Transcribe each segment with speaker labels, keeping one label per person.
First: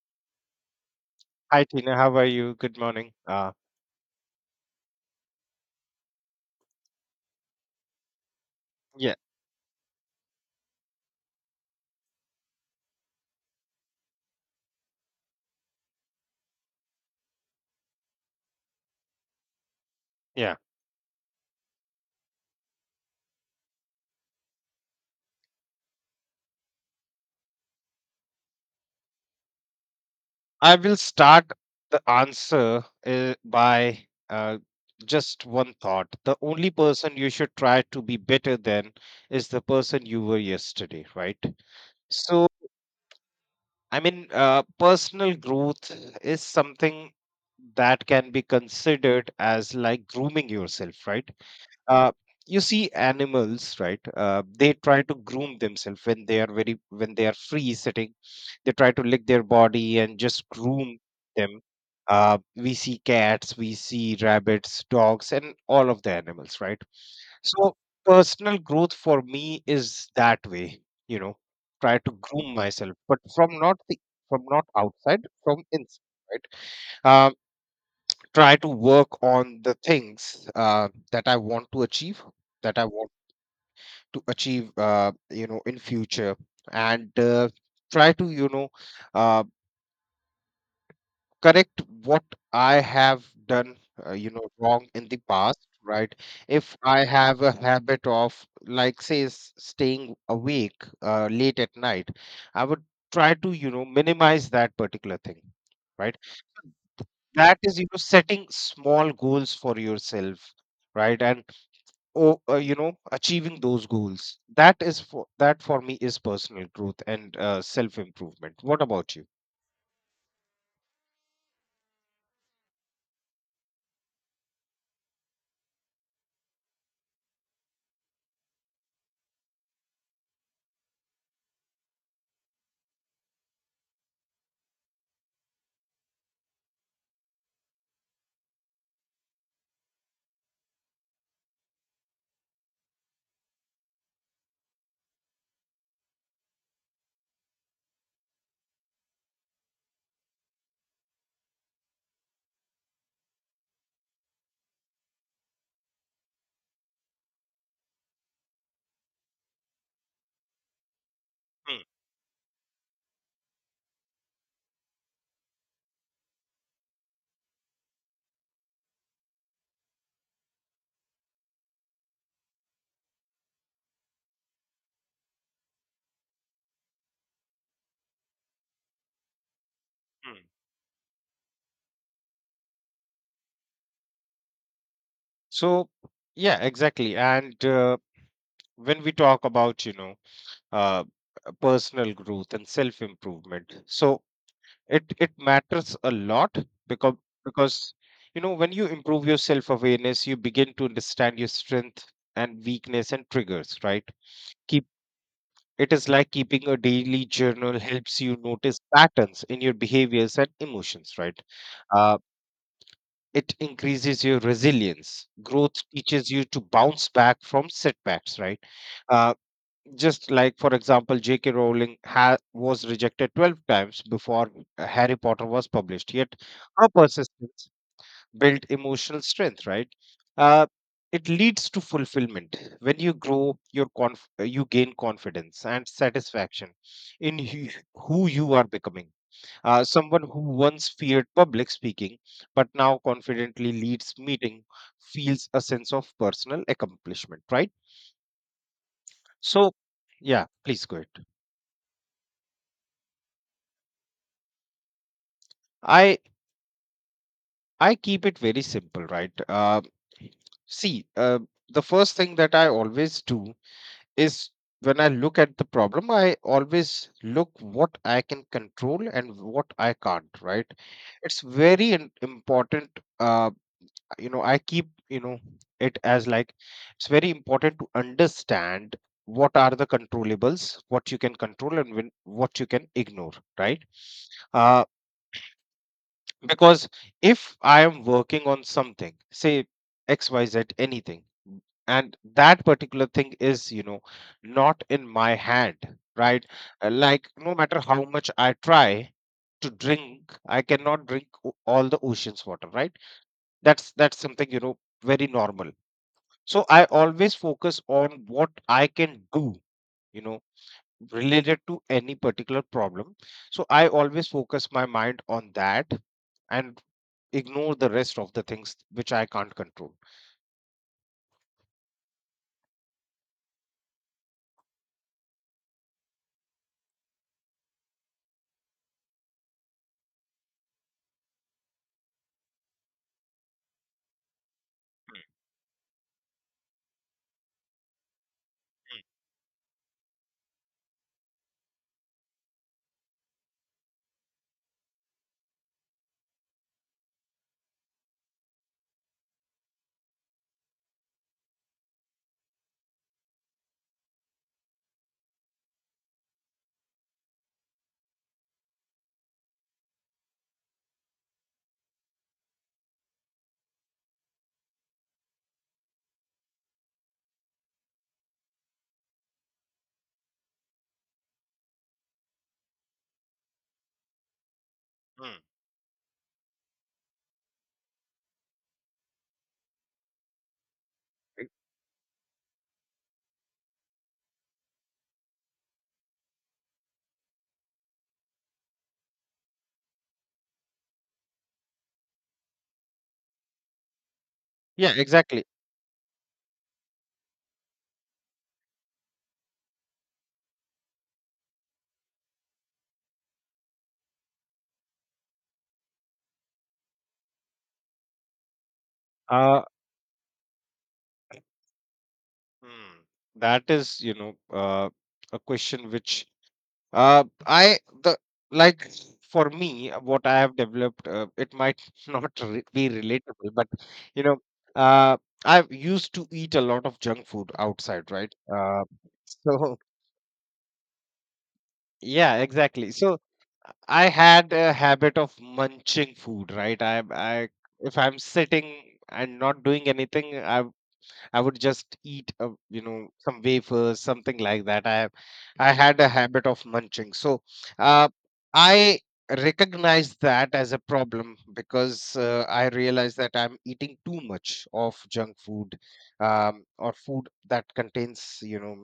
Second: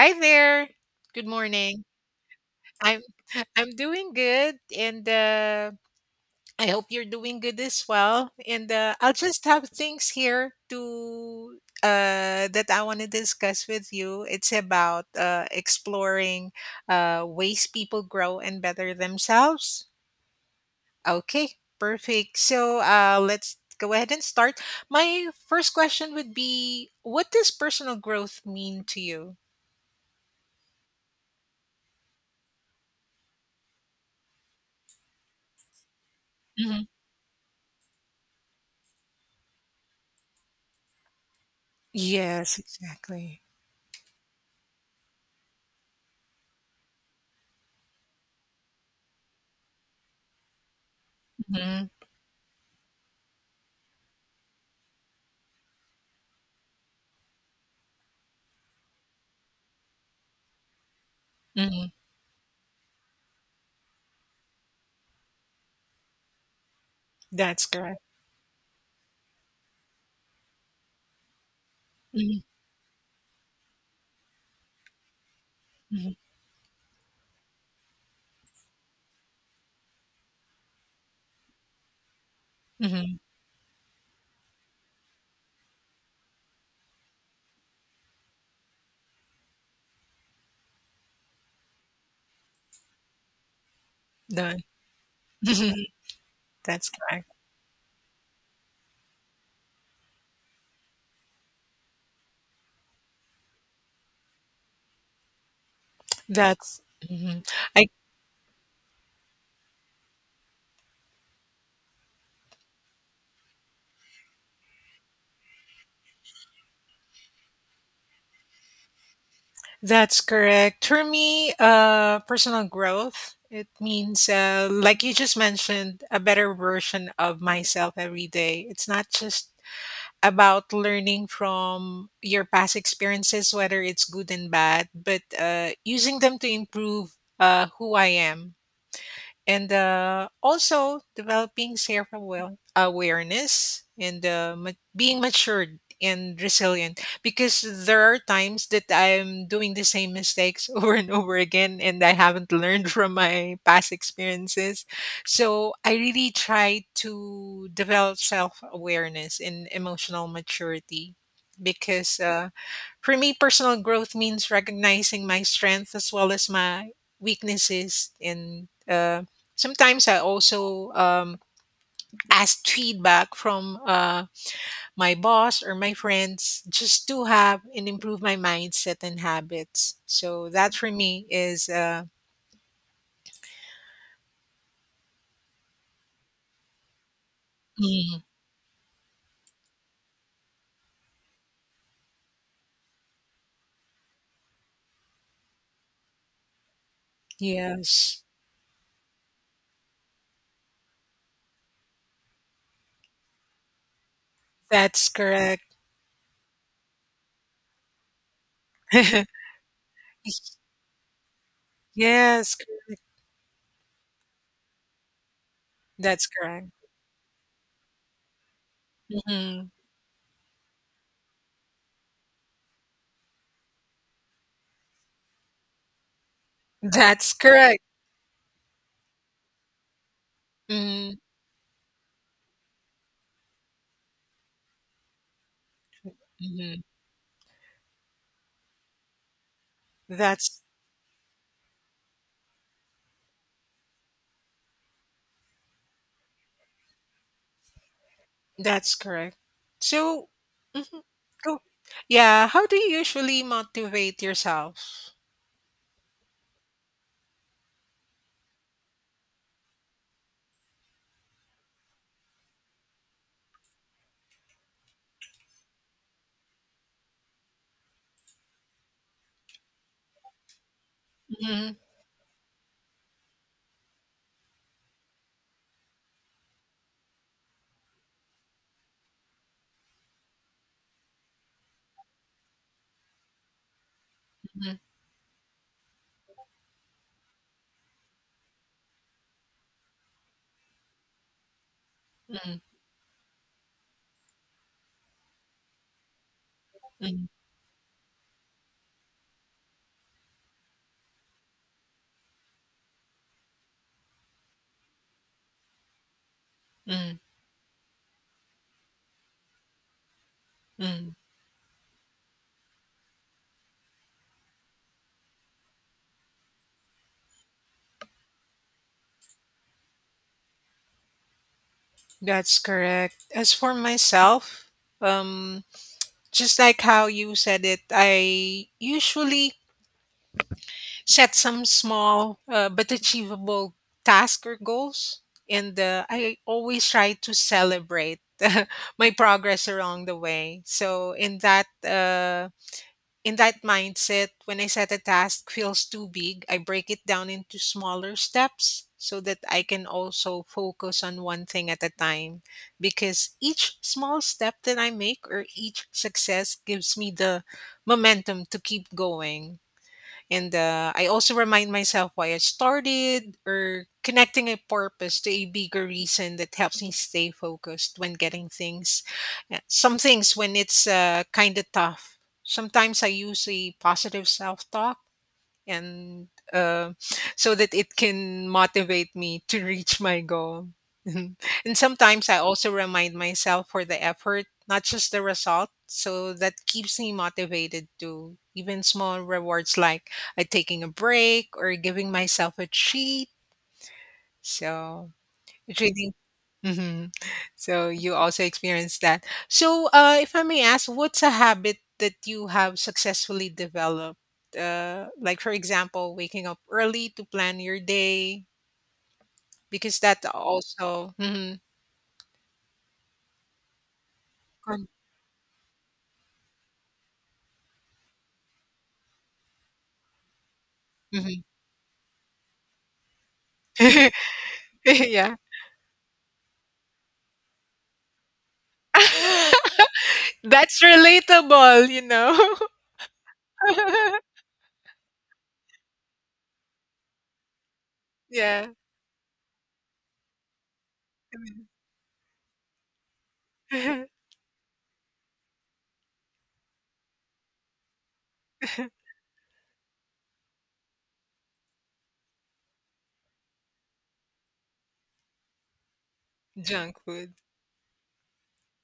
Speaker 1: Hi there. Good
Speaker 2: Hi
Speaker 1: morning.
Speaker 2: Tina, how are you? Good
Speaker 1: I'm
Speaker 2: morning. Uh,
Speaker 1: I'm doing good, and I hope you're doing good as well. And
Speaker 2: yeah,
Speaker 1: I'll just have things here to that I want to discuss with you. It's about exploring ways people grow and better themselves.
Speaker 2: yeah.
Speaker 1: Okay, perfect. So let's go ahead and start. My first question would be, what does personal growth mean to you?
Speaker 2: I will start the answer by uh, just one thought. The only
Speaker 1: Mhm.
Speaker 2: person you should try to be better than is the person you were yesterday, right? So,
Speaker 1: Yes, exactly.
Speaker 2: I mean, personal growth is something that can be considered as like grooming yourself, right? uh, you see animals, right? They try to groom themselves when they are free sitting. They try to lick their body and just groom them.
Speaker 1: Mhm.
Speaker 2: We see cats, we see rabbits, dogs, and all of the animals, right?
Speaker 1: That's
Speaker 2: So
Speaker 1: correct.
Speaker 2: personal growth for me is that way, you know try to
Speaker 1: Mhm,
Speaker 2: groom myself, but from not outside, from inside,
Speaker 1: mhm,
Speaker 2: right? Uh, try to work on the things that I want to achieve, that I want
Speaker 1: mhm.
Speaker 2: to achieve you know in future. And try to uh, correct what I have done
Speaker 1: Done.
Speaker 2: wrong in the past, right? If
Speaker 1: That's
Speaker 2: I
Speaker 1: correct.
Speaker 2: have a habit of, like, say, staying awake late at night, I would try to minimize that particular thing, right?
Speaker 1: That's mhm.
Speaker 2: That is,
Speaker 1: I
Speaker 2: setting small goals for yourself, right. And achieving those goals. That is, for me, is personal growth and self improvement. What about you?
Speaker 1: That's correct. For me, personal growth, it means like you just mentioned, a better version of myself every day. It's not just about learning from your past experiences, whether it's good and bad, but using them to improve who I am, and also developing self awareness, and being matured and resilient, because there are times that I'm doing the same mistakes over and over again and I haven't learned from my past experiences. So I really try to develop self awareness and emotional maturity,
Speaker 2: Mm,
Speaker 1: because for me, personal growth means recognizing my strengths as well as my weaknesses. And sometimes I also ask feedback from my boss or my friends just to have and improve my mindset and habits.
Speaker 2: mm.
Speaker 1: So that for me is,
Speaker 2: So, yeah, exactly. And
Speaker 1: Mm,
Speaker 2: when we talk about, uh, personal growth and self-improvement, so it matters a lot because because
Speaker 1: yes,
Speaker 2: when you improve your self-awareness, you begin to understand your strength and weakness and triggers, right?
Speaker 1: that's correct.
Speaker 2: It is like keeping a daily journal helps you notice patterns in your behaviors and emotions, right? Uh,
Speaker 1: yes, cor-
Speaker 2: it increases your resilience. Growth
Speaker 1: that's
Speaker 2: teaches you to
Speaker 1: correct.
Speaker 2: bounce back from setbacks, right? Uh,
Speaker 1: Mhm.
Speaker 2: just like, for example, J.K. Rowling was rejected 12 times before Harry Potter was published, yet her
Speaker 1: That's
Speaker 2: persistence
Speaker 1: correct.
Speaker 2: build emotional strength, right. uh,
Speaker 1: Mm-hmm.
Speaker 2: it leads to fulfillment when you grow your you gain confidence and satisfaction
Speaker 1: Mm-hmm.
Speaker 2: in who you are becoming. Someone who
Speaker 1: That's
Speaker 2: once feared public speaking but now confidently leads meeting feels a sense of personal accomplishment, right.
Speaker 1: That's correct.
Speaker 2: So
Speaker 1: So,
Speaker 2: yeah, please go
Speaker 1: mhm,
Speaker 2: ahead.
Speaker 1: go. Yeah, how do you usually motivate yourself?
Speaker 2: I i keep it very simple, right. See, the first thing that I always do is, when I look at the problem, I always look what I can control and what I can't, right? It's
Speaker 1: Mhm,
Speaker 2: very important. Uh, I keep, it as like, it's very important to understand what are the controllables, what you can control and when, what you can ignore, right?
Speaker 1: mhm,
Speaker 2: Uh, because if I am working on something, say XYZ, anything, and
Speaker 1: mhm,
Speaker 2: that particular thing is, not in my hand, right?
Speaker 1: mhm,
Speaker 2: Like, no matter how much I try to drink, I cannot drink all the ocean's water, right? That's something, very normal. So I
Speaker 1: mhm,
Speaker 2: always focus on what I can do, you know,
Speaker 1: mhm.
Speaker 2: related to any particular problem. So I always focus my mind on that and ignore the rest of the things which I can't control.
Speaker 1: That's correct. As for myself, um, just like how you said it, I usually set some small but achievable task or goals, and I always try to celebrate my progress along the way. So, in that, in that mindset, when I set a task feels too big, I break it down into smaller steps so that I can also focus on one thing at a time. Because each small step that I make or each success gives me the momentum to keep going. And I also remind myself why I started, or connecting a purpose to a bigger reason that helps me stay focused when getting things. Yeah, some things when it's kind of tough. Sometimes I use a positive self talk,
Speaker 2: Mm,
Speaker 1: and uh, so that it can motivate me to reach my goal.
Speaker 2: right.
Speaker 1: And sometimes I also remind myself for the effort, not just the result. So that keeps me motivated to even small rewards, like taking a break or giving myself a treat.
Speaker 2: Yeah,
Speaker 1: So
Speaker 2: exactly.
Speaker 1: really? Hmm. So you also experienced that. So, if I may ask, what's a habit that you have successfully developed? Like, for example, waking up early to plan your day,
Speaker 2: Uh,
Speaker 1: because that also. Hmm.
Speaker 2: mm, that is, a question which I the like for me, what I have developed. Uh, it might not re- be relatable, but you know, uh,
Speaker 1: Yeah.
Speaker 2: I used to eat a lot of junk food outside, right? So
Speaker 1: That's relatable, you know?
Speaker 2: yeah, exactly. So I had a habit of munching food, right? If I'm
Speaker 1: Yeah.
Speaker 2: sitting and not doing anything, I would just eat, some wafers, something like that. I had a habit of munching. So uh, I recognized that as a problem because I realized that I'm eating too much of junk food, or
Speaker 1: Junk
Speaker 2: food
Speaker 1: food.
Speaker 2: that contains,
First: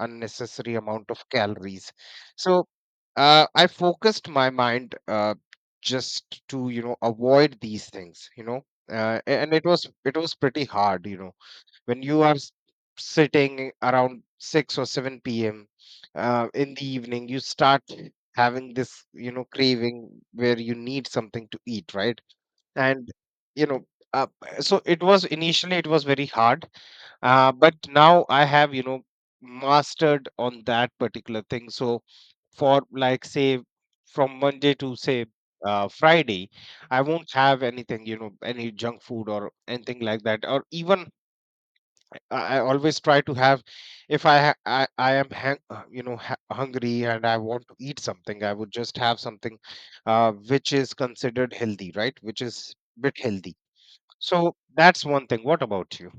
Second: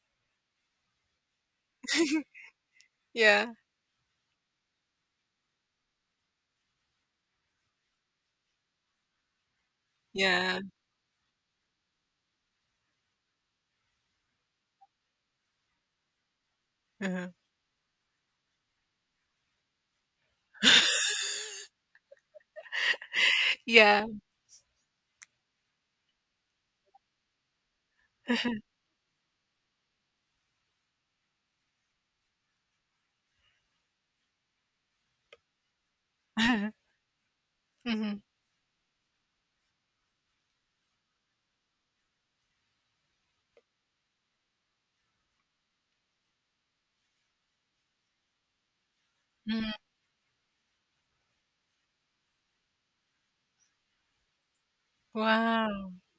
Speaker 2: unnecessary amount of calories. So
Speaker 1: Yeah.
Speaker 2: I focused my mind just to, avoid these things, and it was
Speaker 1: Yeah.
Speaker 2: pretty hard, you know, when you are sitting around 6 or 7 p.m. In the evening,
Speaker 1: Mhm.
Speaker 2: you start having this, craving, where you need something to eat, right? And you know
Speaker 1: Yeah.
Speaker 2: uh, so it was initially, it was very hard. But now I have, mastered on that particular thing. So, for like say, from Monday to say, Friday, I won't have anything,
Speaker 1: Mhm.
Speaker 2: any junk food or anything like that. Or even, I always try to have. If I am hang, you know ha- hungry and I want to eat something, I would just have something
Speaker 1: Mhm.
Speaker 2: which is considered healthy, right? Which is bit healthy. So that's one thing. What
Speaker 1: Wow.
Speaker 2: about you?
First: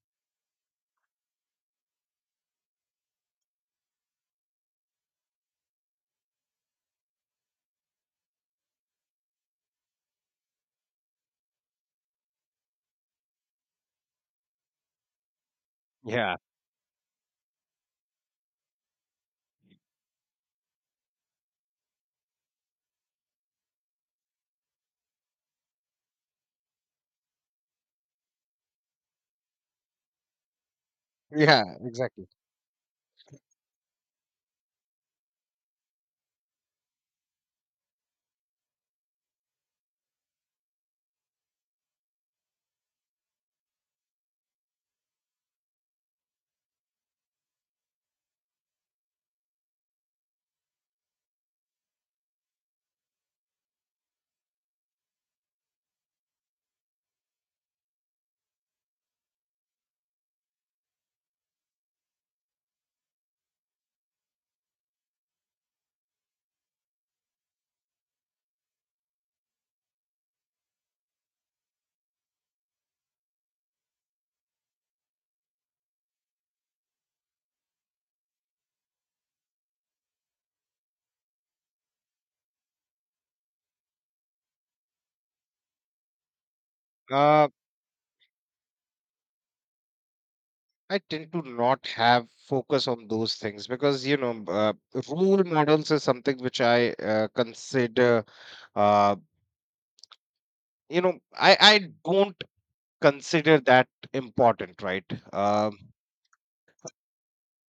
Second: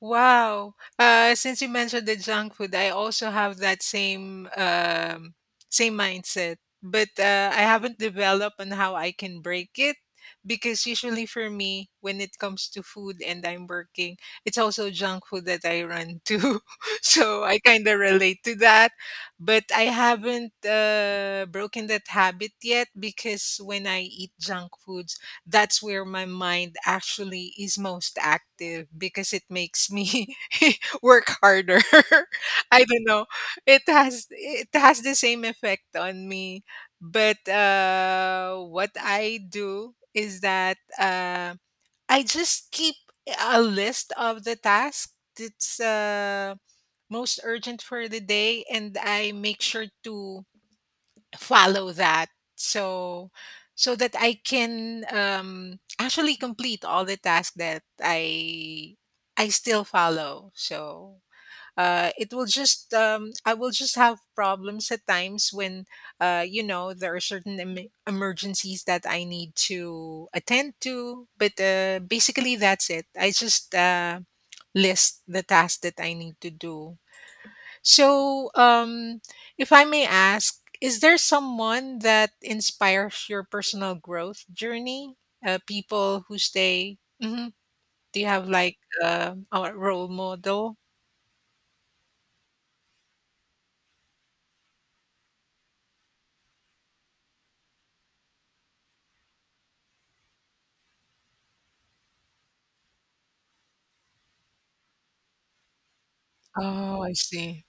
Speaker 1: Wow. Since you mentioned the junk food, I also have that same same mindset, but I haven't developed on how I can break it, because usually for me, when it comes to food and I'm working, it's also junk food that I run
Speaker 2: Yeah,
Speaker 1: to, so I kind of relate to that. But I haven't broken that habit yet, because when I eat junk food, that's where my mind actually is most active because it makes me work
Speaker 2: yeah,
Speaker 1: harder.
Speaker 2: exactly.
Speaker 1: I don't know. It has the same effect on me. But what I do is that I just keep a list of the tasks that's most urgent for the day, and I make sure to follow that, so so that I can actually complete all the tasks that I still follow. So it will just I will just have problems at times when you know there are certain emergencies that I need to attend to, but basically that's it. I just list the tasks that I need to do. So, if I may ask, is there someone that inspires your personal growth journey? People who stay. Hmm.
Speaker 2: Uh,
Speaker 1: Do you have like a role model?
Speaker 2: I tend to not have focus on those things because role models is something which I, consider. Uh, I don't consider that important, right? Um,
Speaker 1: Oh, I see.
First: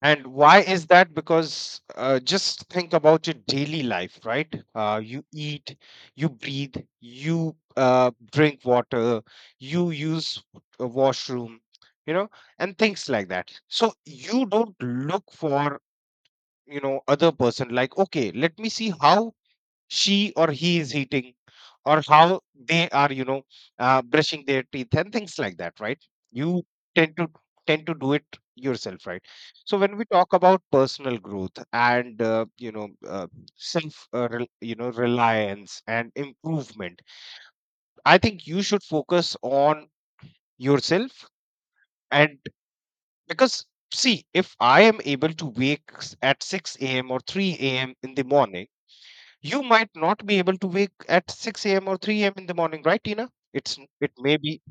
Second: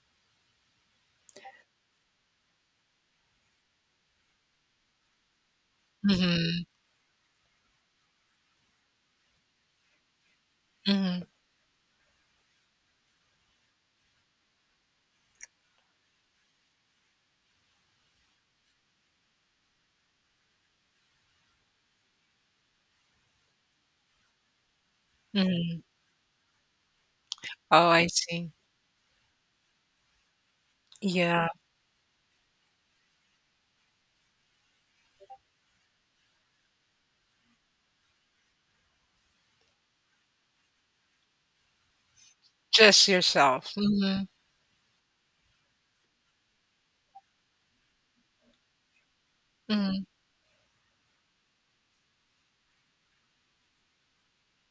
Speaker 2: And why is that? Because just think about your daily life, right? You eat, you
Speaker 1: Hmm.
Speaker 2: breathe, you drink water, you use a
Speaker 1: Hmm.
Speaker 2: washroom, you know, and things like that. So you don't look for, other person like, okay, let me see how she or he is eating, or how they are, brushing their teeth, and things like that,
Speaker 1: Hmm.
Speaker 2: right? You tend to tend
Speaker 1: Oh,
Speaker 2: to
Speaker 1: I
Speaker 2: do it
Speaker 1: see.
Speaker 2: yourself, right? So when we talk about personal
Speaker 1: Yeah,
Speaker 2: growth and self, reliance and improvement, I think you should focus on yourself. And
Speaker 1: just
Speaker 2: because,
Speaker 1: yourself. Hmm.
Speaker 2: see, if I am able to wake at 6 a.m. or 3 a.m. in the morning, you might
Speaker 1: Hmm.
Speaker 2: not be able to wake at 6 a.m. or 3 a.m. in the morning, right, Tina? It's it may be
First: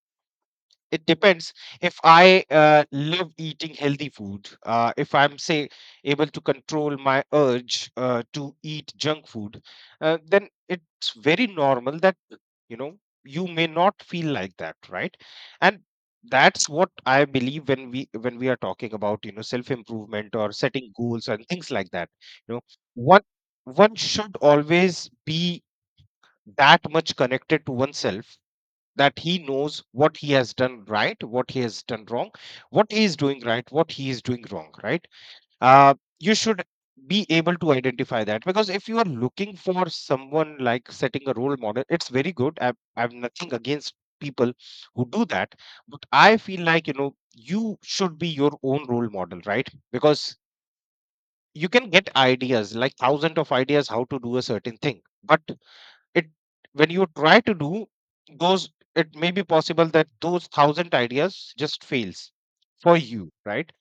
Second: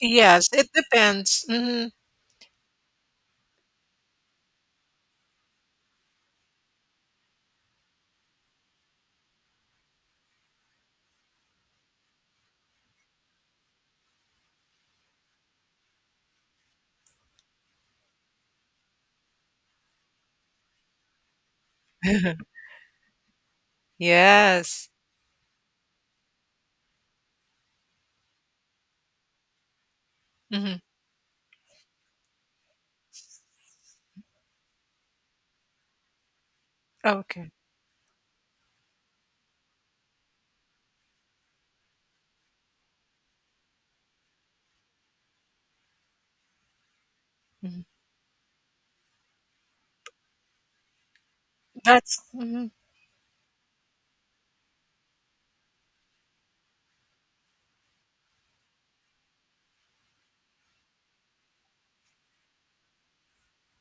Speaker 1: Yes, it
Speaker 2: It
Speaker 1: depends.
Speaker 2: depends.
Speaker 1: Hmm.
Speaker 2: If I love eating healthy food, if I'm, say, able to control my urge to eat junk food, then it's very normal that, you know you may not feel like that, right. And that's what I believe. When we are talking about, self improvement or setting goals and things like that, you know one one should
Speaker 1: Yes.
Speaker 2: always be that much connected to oneself, that he knows what he has
Speaker 1: Hmm.
Speaker 2: done right, what he has done wrong, what he is doing right, what he is doing wrong, right? Uh, you should be
Speaker 1: Okay.
Speaker 2: able to identify that, because if you are looking for someone, like setting a role model, it's very good. I have nothing against people who do that, but I feel like, you
Speaker 1: Mhm.
Speaker 2: should be your own role model, right? Because you can get
Speaker 1: That's mhm.
Speaker 2: ideas, like thousands of ideas how to do a certain thing, but it when you try to do those, it may be possible that those thousand ideas just fails for you, right.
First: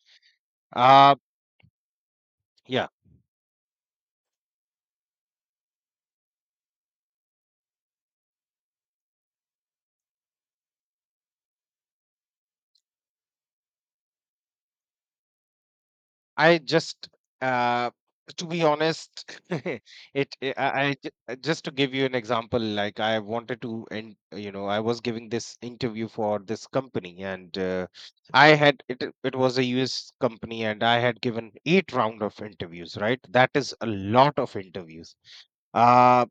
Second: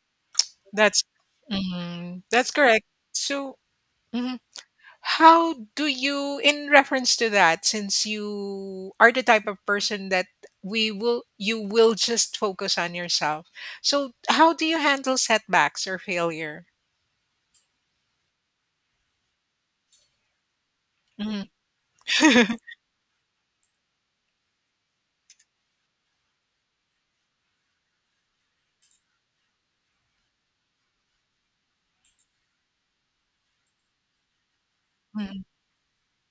Speaker 1: that's
Speaker 2: uh
Speaker 1: mhm. that's correct.
Speaker 2: yeah
Speaker 1: So. Mhm. How do you, in reference to that, since you are the type of person that we will you will just focus on yourself. So how do you handle setbacks or
Speaker 2: I
Speaker 1: failure?
Speaker 2: just, uh to be honest, it I ju-
Speaker 1: Mhm.
Speaker 2: just to give you an example, like, I wanted to, and I was giving this interview for this company, and I had it it was a US company, and I had given eight round of interviews, right? That is a lot of interviews.
Speaker 1: Mm,
Speaker 2: uh,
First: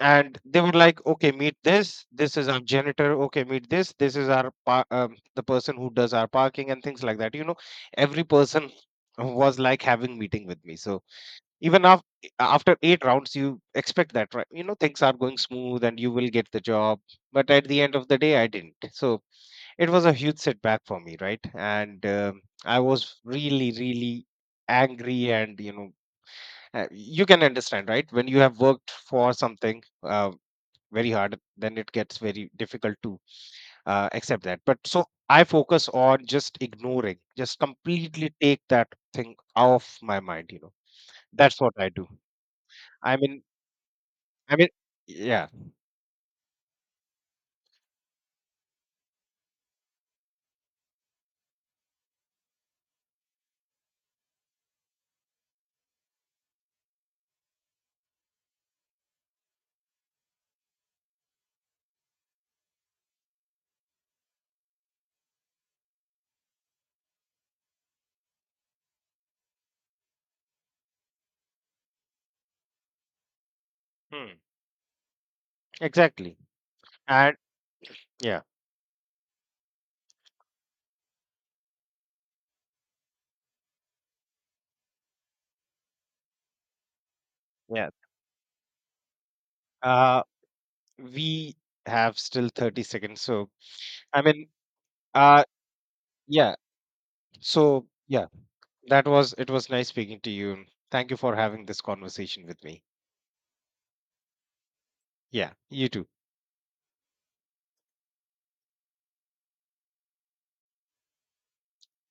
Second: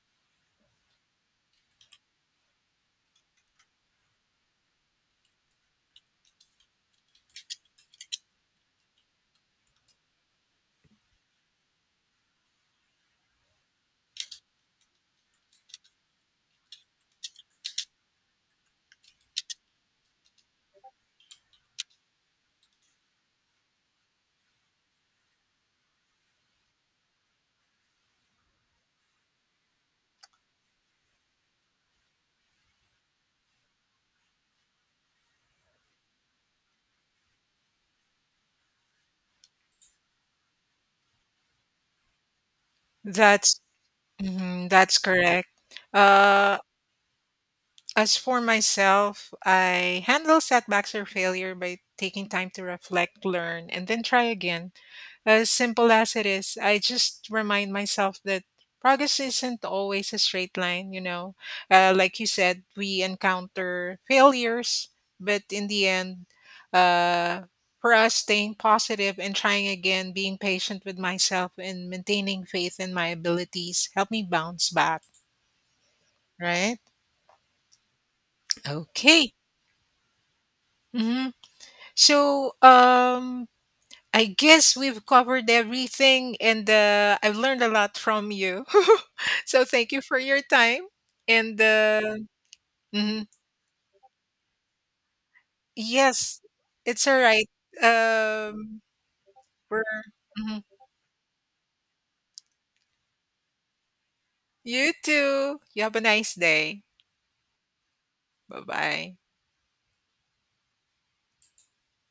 Speaker 2: and they were like, okay, meet this, this is our janitor. Okay, meet this, this is our the person who does our parking, and things like that, you know. Every person was like having meeting with me. So, even after, eight rounds, you expect that, right, things are going smooth and you will get the job, but at the end of the day, I didn't. So it was a huge setback for me, right. And I was really, really angry, and you can understand, right? When you have worked for something very hard, then it gets very difficult to accept that, but so I focus on just ignoring, just completely take that thing off my mind. That's what I do. i mean
Speaker 1: that's
Speaker 2: i mean
Speaker 1: mhm, that's correct.
Speaker 2: Yeah.
Speaker 1: Uh, as for myself, I handle setbacks or failure by taking time to reflect, learn, and then try again. As simple as it is, I just remind myself that progress isn't always a straight line, you know. Like you said, we encounter failures, but in the end, uh, for us, staying positive and trying again, being patient with myself, and maintaining faith in my abilities help me
Speaker 2: Hmm,
Speaker 1: bounce back,
Speaker 2: exactly.
Speaker 1: right?
Speaker 2: And yeah,
Speaker 1: Okay. Hmm. So, I guess we've covered everything, and I've learned a
Speaker 2: yeah.
Speaker 1: lot from you. So thank you for
Speaker 2: uh
Speaker 1: your time.
Speaker 2: we
Speaker 1: And
Speaker 2: have still 30 seconds.
Speaker 1: mhm.
Speaker 2: So, I mean, uh
Speaker 1: Yes,
Speaker 2: yeah.
Speaker 1: it's all right.
Speaker 2: So yeah,
Speaker 1: Um,
Speaker 2: that was it was
Speaker 1: we're
Speaker 2: nice speaking to
Speaker 1: mhm.
Speaker 2: you. Thank you for having this conversation with me.
Speaker 1: You
Speaker 2: Yeah,
Speaker 1: too. You
Speaker 2: you
Speaker 1: have a
Speaker 2: too.
Speaker 1: nice day. Bye bye.